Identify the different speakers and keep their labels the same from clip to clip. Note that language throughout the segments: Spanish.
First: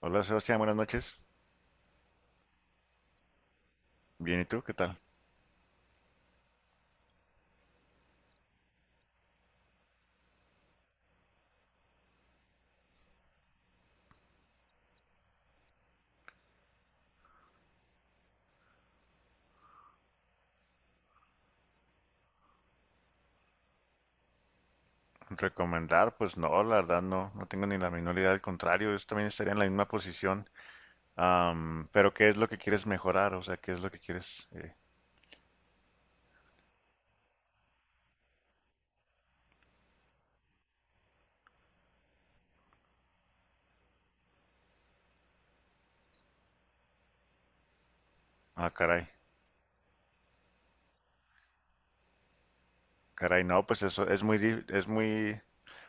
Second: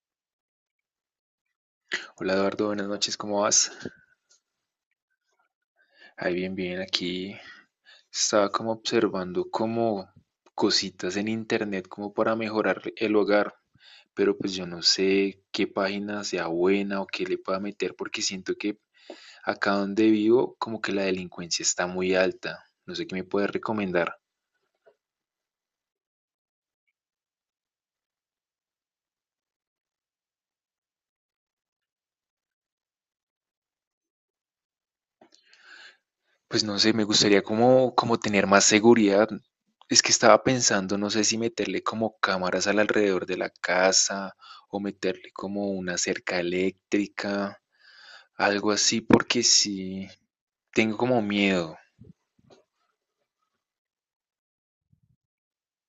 Speaker 1: Hola Sebastián, buenas noches.
Speaker 2: Hola Eduardo, buenas noches, ¿cómo vas?
Speaker 1: Bien, ¿y tú? ¿Qué tal?
Speaker 2: Ahí bien, bien, aquí estaba como observando como cositas en internet como para mejorar el hogar, pero pues yo no sé qué página sea buena o qué le pueda meter porque siento que acá donde vivo como que la delincuencia está muy alta. No sé qué me puedes recomendar.
Speaker 1: Recomendar, pues no, la verdad no, tengo ni la menor idea, al contrario, yo también estaría en la misma posición. Pero ¿qué es lo que quieres mejorar? O sea, ¿qué es lo que quieres?
Speaker 2: Pues no sé, me gustaría como, como tener más seguridad. Es que estaba pensando, no sé si meterle como cámaras al alrededor de la casa o meterle como una cerca eléctrica,
Speaker 1: Ah,
Speaker 2: algo así,
Speaker 1: caray,
Speaker 2: porque sí, tengo como miedo.
Speaker 1: caray, no, pues eso es muy, es muy,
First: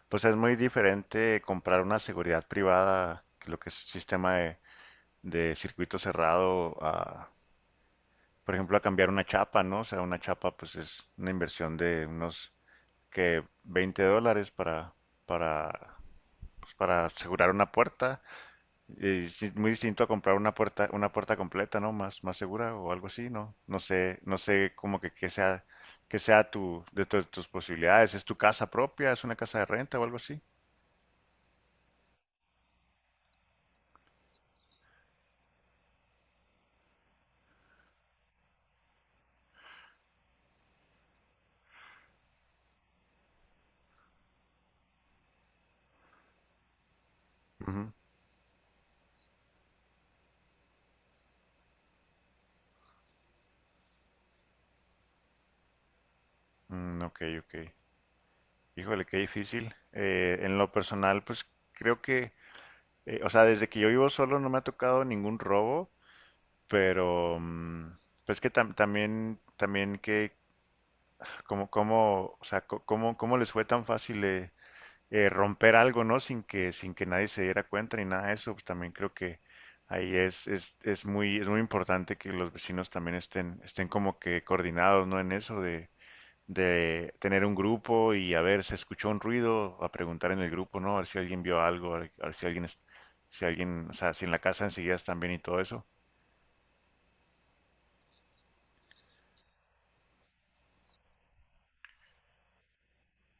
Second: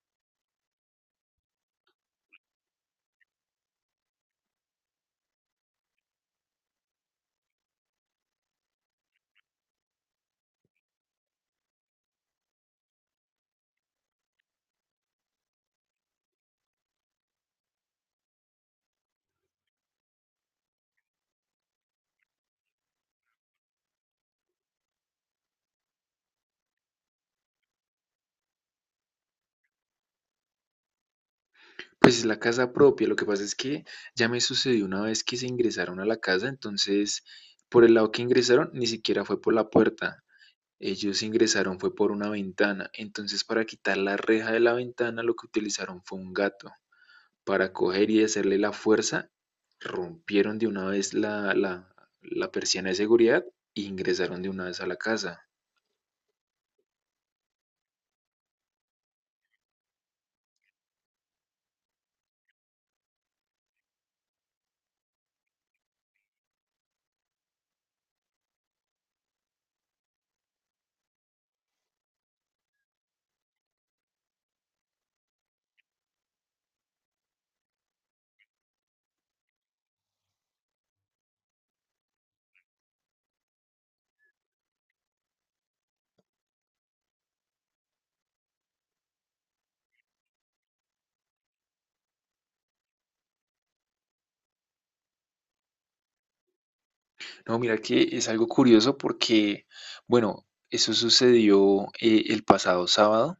Speaker 1: pues es muy diferente comprar una seguridad privada que lo que es sistema de circuito cerrado a, por ejemplo, a cambiar una chapa, ¿no? O sea, una chapa, pues es una inversión de unos que 20 dólares para pues, para asegurar una puerta. Y sí, muy distinto a comprar una puerta completa, ¿no? Más, más segura o algo así, ¿no? No sé, no sé como que sea tu, tus posibilidades. ¿Es tu casa propia? ¿Es una casa de renta o algo así?
Speaker 2: Pues es la casa propia, lo que pasa es que ya me sucedió una vez que se ingresaron a la casa. Entonces por el lado que ingresaron ni siquiera fue por la puerta, ellos ingresaron fue por una ventana. Entonces para quitar la reja de la ventana lo que utilizaron fue un gato, para
Speaker 1: Ujú.
Speaker 2: coger y hacerle la fuerza, rompieron de una vez la persiana de seguridad e ingresaron de una vez a la casa.
Speaker 1: Mm, ok, ok. Híjole, qué difícil. En lo personal, pues creo que, o sea, desde que yo vivo solo no me ha tocado ningún robo, pero pues que también que, como, como, o sea, cómo, cómo les fue tan fácil romper algo, ¿no? Sin que, sin que nadie se diera cuenta ni nada de eso, pues también creo que ahí es muy importante que los vecinos también estén, estén como que coordinados, ¿no? En eso de tener un grupo y a ver, se escuchó un ruido, a preguntar en el grupo, ¿no? A ver si alguien vio algo, a ver si alguien, si alguien, o sea, si en la casa enseguida están bien y todo eso.
Speaker 2: No, mira que es algo curioso porque, bueno, eso sucedió el pasado sábado.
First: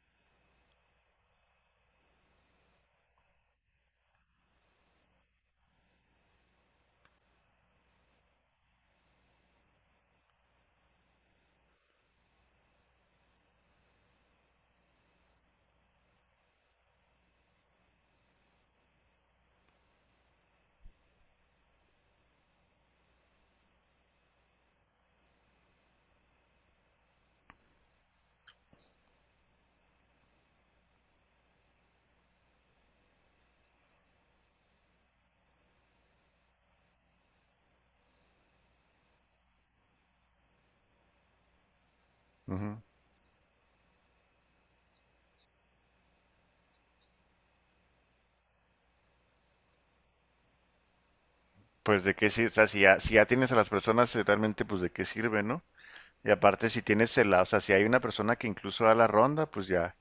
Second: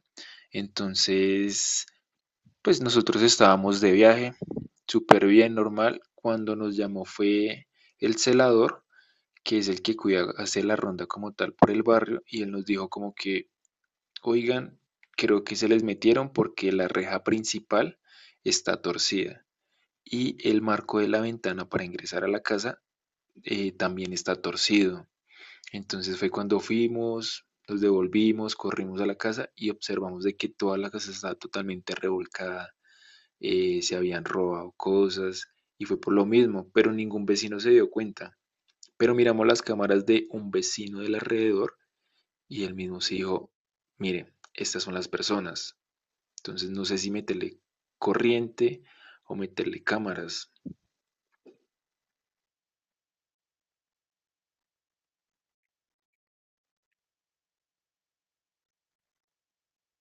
Speaker 2: Entonces, pues nosotros estábamos de viaje, súper bien, normal. Cuando nos llamó fue el celador, que es el que cuida, hace la ronda como tal por el barrio, y él nos dijo como que: oigan, creo que se les metieron porque la reja principal está torcida y el marco de la ventana para ingresar a la casa también está torcido. Entonces fue cuando fuimos, nos devolvimos, corrimos a la casa y observamos de que toda la casa estaba totalmente revolcada, se habían robado cosas y fue por lo mismo, pero ningún vecino se dio cuenta. Pero miramos las cámaras de un vecino del alrededor y él
Speaker 1: Ujú.
Speaker 2: mismo se dijo, miren, estas son las personas. Entonces no sé si meterle corriente o meterle cámaras.
Speaker 1: Pues de qué sirve, o sea, si ya, si ya tienes a las personas, realmente, pues de qué sirve, ¿no? Y aparte, si tienes el, o sea, si hay una persona que incluso da la ronda, pues ya,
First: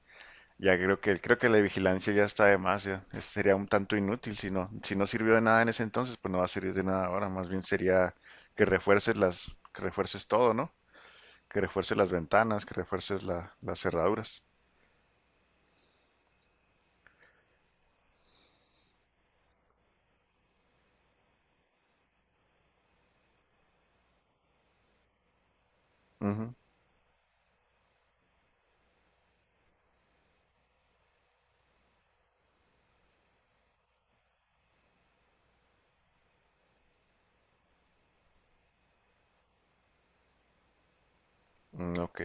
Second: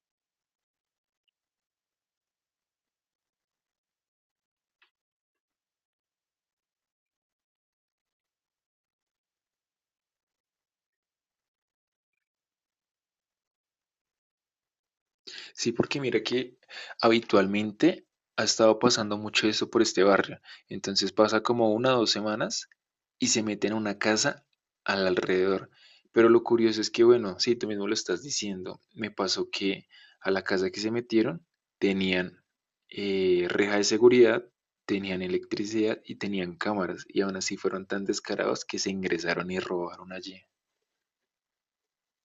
Speaker 1: ya creo que la vigilancia ya está de más, ya. Sería un tanto inútil si no, si no sirvió de nada en ese entonces, pues no va a servir de nada ahora, más bien sería que refuerces las, que refuerces todo, ¿no? Que refuerces las ventanas, que refuerces las cerraduras.
Speaker 2: Sí, porque mira que habitualmente ha estado pasando mucho eso por este barrio. Entonces pasa como una o dos semanas y se meten a una casa al alrededor. Pero lo
Speaker 1: Ujú.
Speaker 2: curioso es que, bueno, sí, tú mismo lo estás diciendo. Me pasó que a la casa que se metieron tenían reja de seguridad, tenían electricidad y tenían cámaras. Y aún así fueron tan descarados que se ingresaron y robaron allí.
Speaker 1: Mm, ok.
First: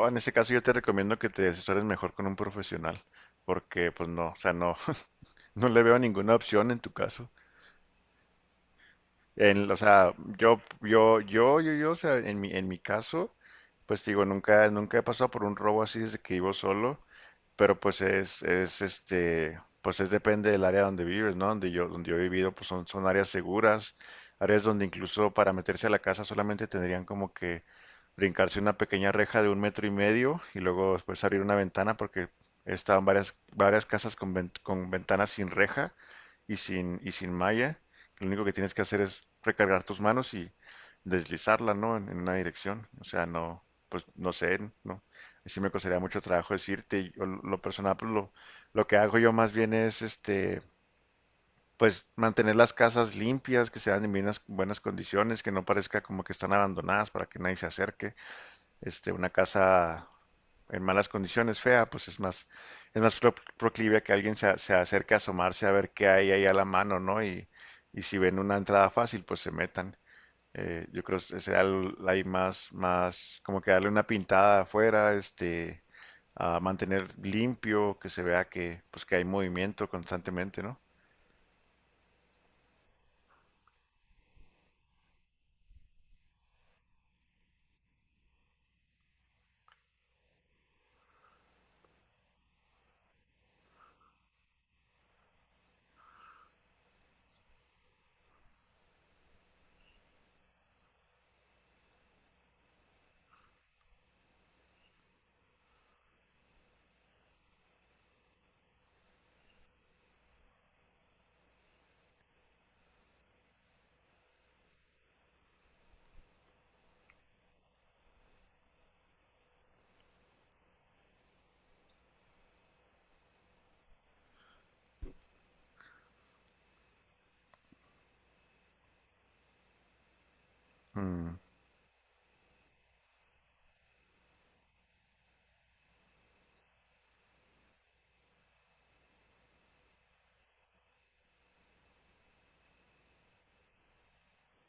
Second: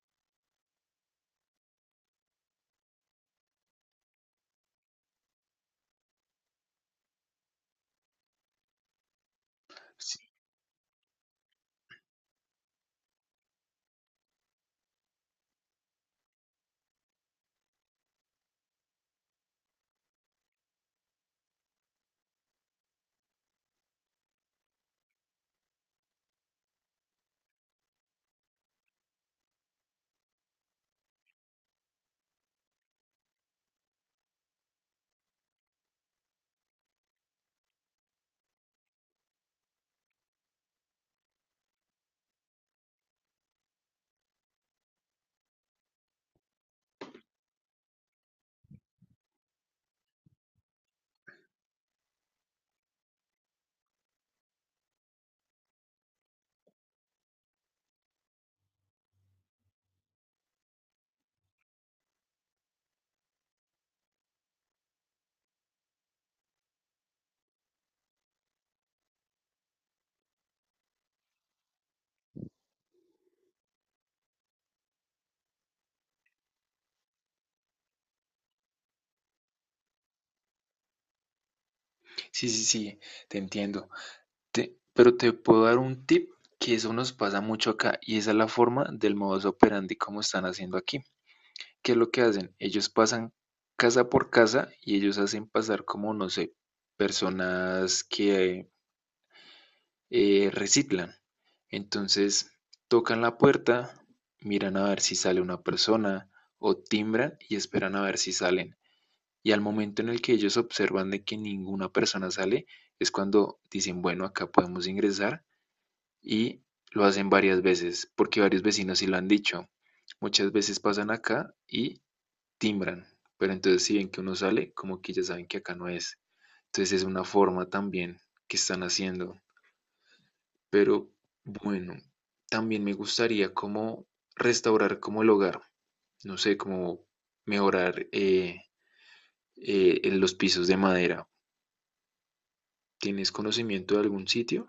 Speaker 1: O en ese caso yo te recomiendo que te asesores mejor con un profesional, porque pues no, o sea, no no le veo ninguna opción en tu caso. En, o sea, yo, o sea, en mi caso, pues digo, nunca, nunca he pasado por un robo así desde que vivo solo. Pero pues es este, pues es depende del área donde vives, ¿no? Donde yo he vivido, pues son, son áreas seguras, áreas donde incluso para meterse a la casa solamente tendrían como que brincarse una pequeña reja de un metro y medio y luego después abrir una ventana porque estaban varias, varias casas con, con ventanas sin reja y sin malla. Lo único que tienes que hacer es recargar tus manos y deslizarla, ¿no? En una dirección. O sea, no, pues no sé, ¿no? Sí me costaría mucho trabajo decirte, yo lo personal, pues, lo que hago yo más bien es, este, pues mantener las casas limpias, que sean en buenas, buenas condiciones, que no parezca como que están abandonadas para que nadie se acerque. Este, una casa en malas condiciones, fea, pues es más proclive a que alguien se, se acerque a asomarse a ver qué hay ahí a la mano, ¿no? Y si ven una entrada fácil, pues se metan. Yo creo que será ahí más, más, como que darle una pintada afuera, este, a mantener limpio, que se vea que, pues, que hay movimiento constantemente, ¿no?
Speaker 2: Sí, sí, sí, te entiendo. Pero te puedo dar un tip, que eso nos pasa mucho acá y esa es la forma del modus operandi como están haciendo aquí. ¿Qué es lo que hacen? Ellos pasan casa por casa y ellos hacen pasar como, no sé, personas que reciclan. Entonces, tocan la puerta, miran a ver si sale una persona o timbran y esperan a ver si salen, y al momento en el que ellos observan de que ninguna persona sale, es cuando dicen, bueno, acá podemos ingresar. Y lo hacen varias veces, porque varios vecinos sí lo han dicho. Muchas veces pasan acá y timbran, pero entonces si ven que uno sale, como que ya saben que acá no es. Entonces es una forma también que están haciendo. Pero
Speaker 1: Mm.
Speaker 2: bueno, también me gustaría como restaurar como el hogar, no sé, como mejorar los pisos de madera. ¿Tienes conocimiento de algún sitio?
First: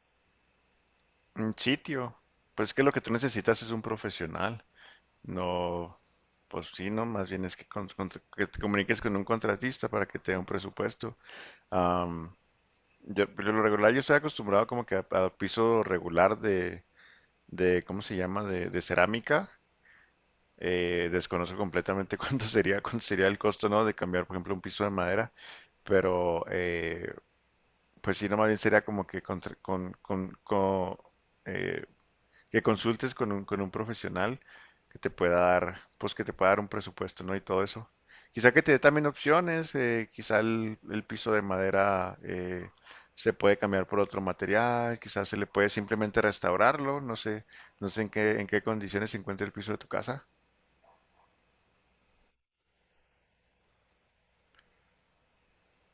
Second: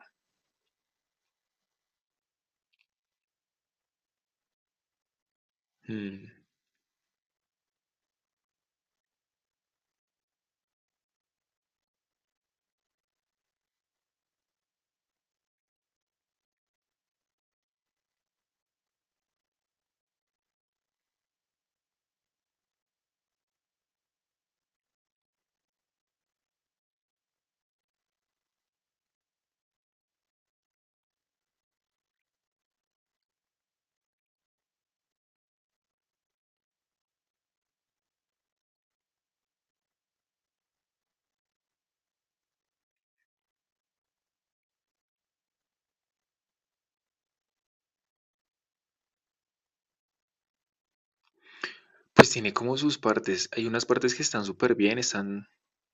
Speaker 1: Un sitio. Pues que lo que tú necesitas es un profesional. No,
Speaker 2: Mm.
Speaker 1: pues sí, no, más bien es que, que te comuniques con un contratista para que te dé un presupuesto. Am, yo, por lo regular, yo estoy acostumbrado como que a piso regular de, ¿cómo se llama? De cerámica. Desconozco completamente cuánto sería el costo, ¿no? De cambiar, por ejemplo, un piso de madera, pero pues si no, más bien sería como que con, eh, que consultes con un profesional que te pueda dar, pues que te pueda dar un presupuesto, ¿no? Y todo eso. Quizá que te dé también opciones, quizá el piso de madera, se puede cambiar por otro material, quizás se le puede simplemente restaurarlo, no sé, no sé en qué condiciones se encuentra el piso de tu casa.
Speaker 2: Pues tiene como sus partes. Hay unas partes que están súper bien, están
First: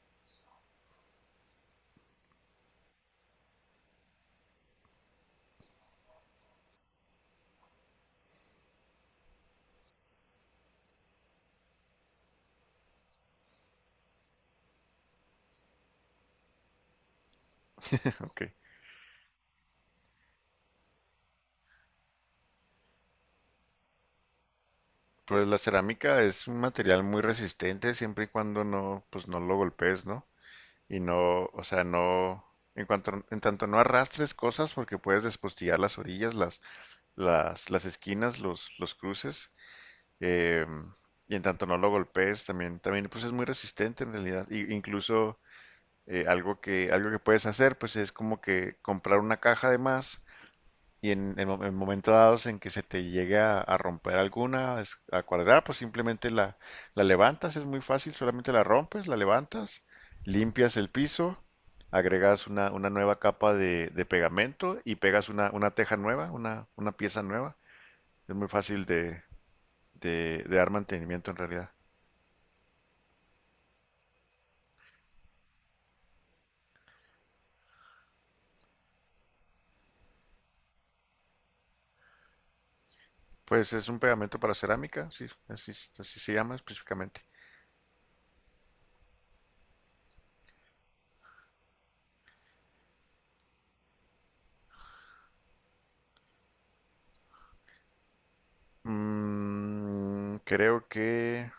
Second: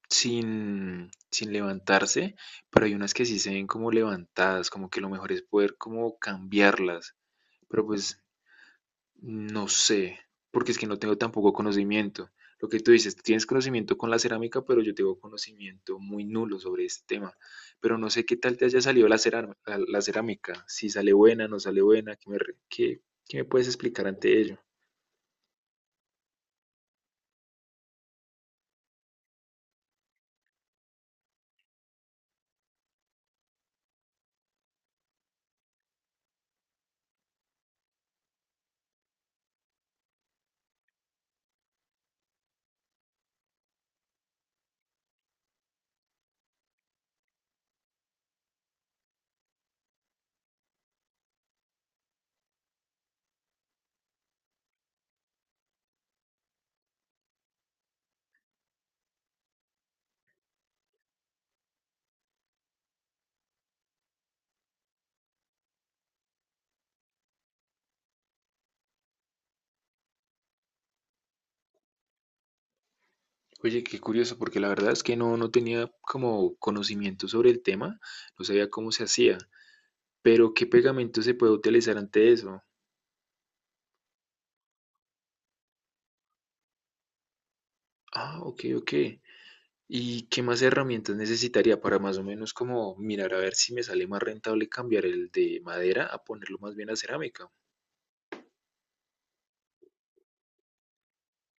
Speaker 2: sin levantarse, pero hay unas que sí se ven como levantadas, como que lo mejor es poder como cambiarlas. Pero pues no sé, porque es que no tengo tampoco conocimiento. Lo que tú dices, tú tienes conocimiento con la cerámica, pero yo tengo conocimiento muy nulo sobre este tema. Pero no sé
Speaker 1: ¿No?
Speaker 2: qué
Speaker 1: Ok.
Speaker 2: tal te haya salido la cerámica, si sale buena, no sale buena. ¿Qué me puedes explicar ante ello?
Speaker 1: Pues la cerámica es un material muy resistente siempre y cuando no, pues no lo golpees, ¿no? Y no, o sea, no, en cuanto, en tanto no arrastres cosas porque puedes despostillar las orillas, las esquinas, los cruces. eh, y en tanto no lo golpees, también, también pues es muy resistente en realidad. Y, incluso algo que puedes hacer, pues es como que comprar una caja de más y en, en momentos dados en que se te llegue a romper alguna, a cuadrar, pues simplemente la, la levantas, es muy fácil, solamente la rompes, la levantas, limpias el piso, agregas una nueva capa de pegamento y pegas una teja nueva, una pieza nueva. Es muy fácil de dar mantenimiento en realidad.
Speaker 2: Oye, qué curioso, porque la verdad es que no, no tenía como conocimiento sobre el tema, no sabía cómo se hacía, pero ¿qué pegamento se puede utilizar ante eso?
Speaker 1: Pues es un pegamento para cerámica, sí, así, así se llama específicamente.
Speaker 2: Ah, ok, ok. ¿Y qué más herramientas necesitaría para más o menos como mirar a ver si me sale más rentable cambiar el de madera a ponerlo más bien a cerámica?
Speaker 1: Mm, creo que...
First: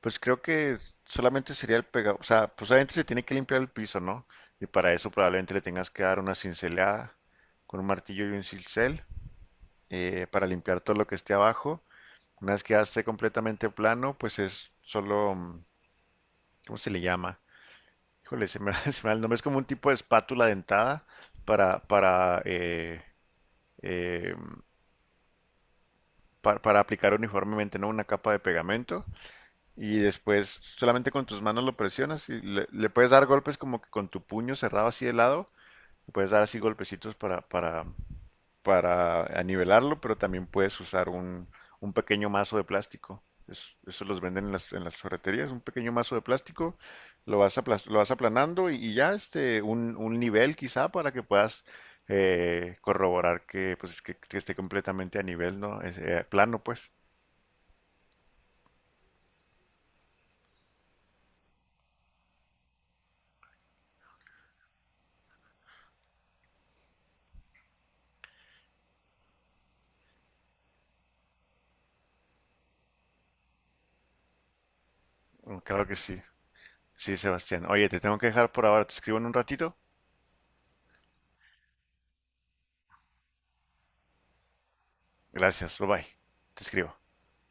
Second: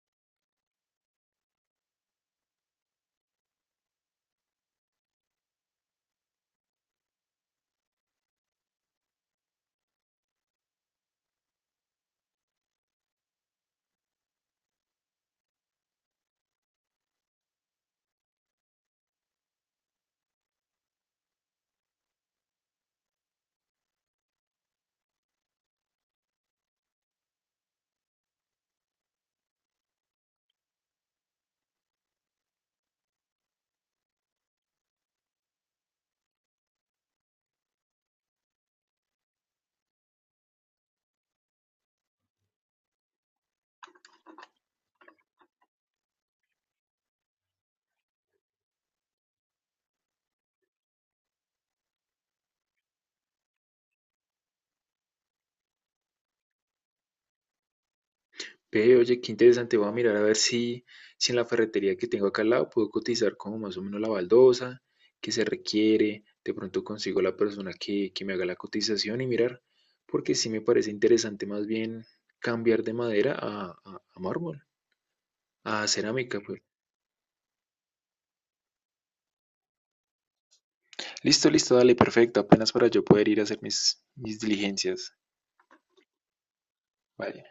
Speaker 1: Pues creo que solamente sería el pegado, o sea, pues obviamente se tiene que limpiar el piso, ¿no? Y para eso probablemente le tengas que dar una cincelada con un martillo y un cincel, para limpiar todo lo que esté abajo. Una vez que ya esté completamente plano, pues es solo, mm, ¿cómo se le llama? Híjole, se me, se me va el nombre, es como un tipo de espátula dentada para, eh, para aplicar uniformemente, ¿no? Una capa de pegamento. Y después solamente con tus manos lo presionas y le puedes dar golpes como que con tu puño cerrado así de lado. Le puedes dar así golpecitos para nivelarlo, pero también puedes usar un pequeño mazo de plástico. Eso los venden en las ferreterías, un pequeño mazo de plástico, lo vas, lo vas aplanando y ya este, un nivel quizá para que puedas corroborar que, pues, que esté completamente a nivel, ¿no? Es, plano, pues.
Speaker 2: Ve, oye, qué interesante, voy a mirar a ver si, si en la ferretería que tengo acá al lado puedo cotizar como más o menos la baldosa que se requiere, de pronto consigo la persona que me haga la cotización y mirar, porque sí me parece interesante más bien cambiar de madera a mármol,
Speaker 1: Mm,
Speaker 2: a
Speaker 1: claro que sí.
Speaker 2: cerámica, pues.
Speaker 1: Sí, Sebastián. Oye, te tengo que dejar por ahora. Te escribo en un ratito.
Speaker 2: Listo, listo. Dale, perfecto. Apenas para yo poder ir a hacer mis diligencias.
Speaker 1: Gracias, bye bye. Te escribo.
Speaker 2: Vale.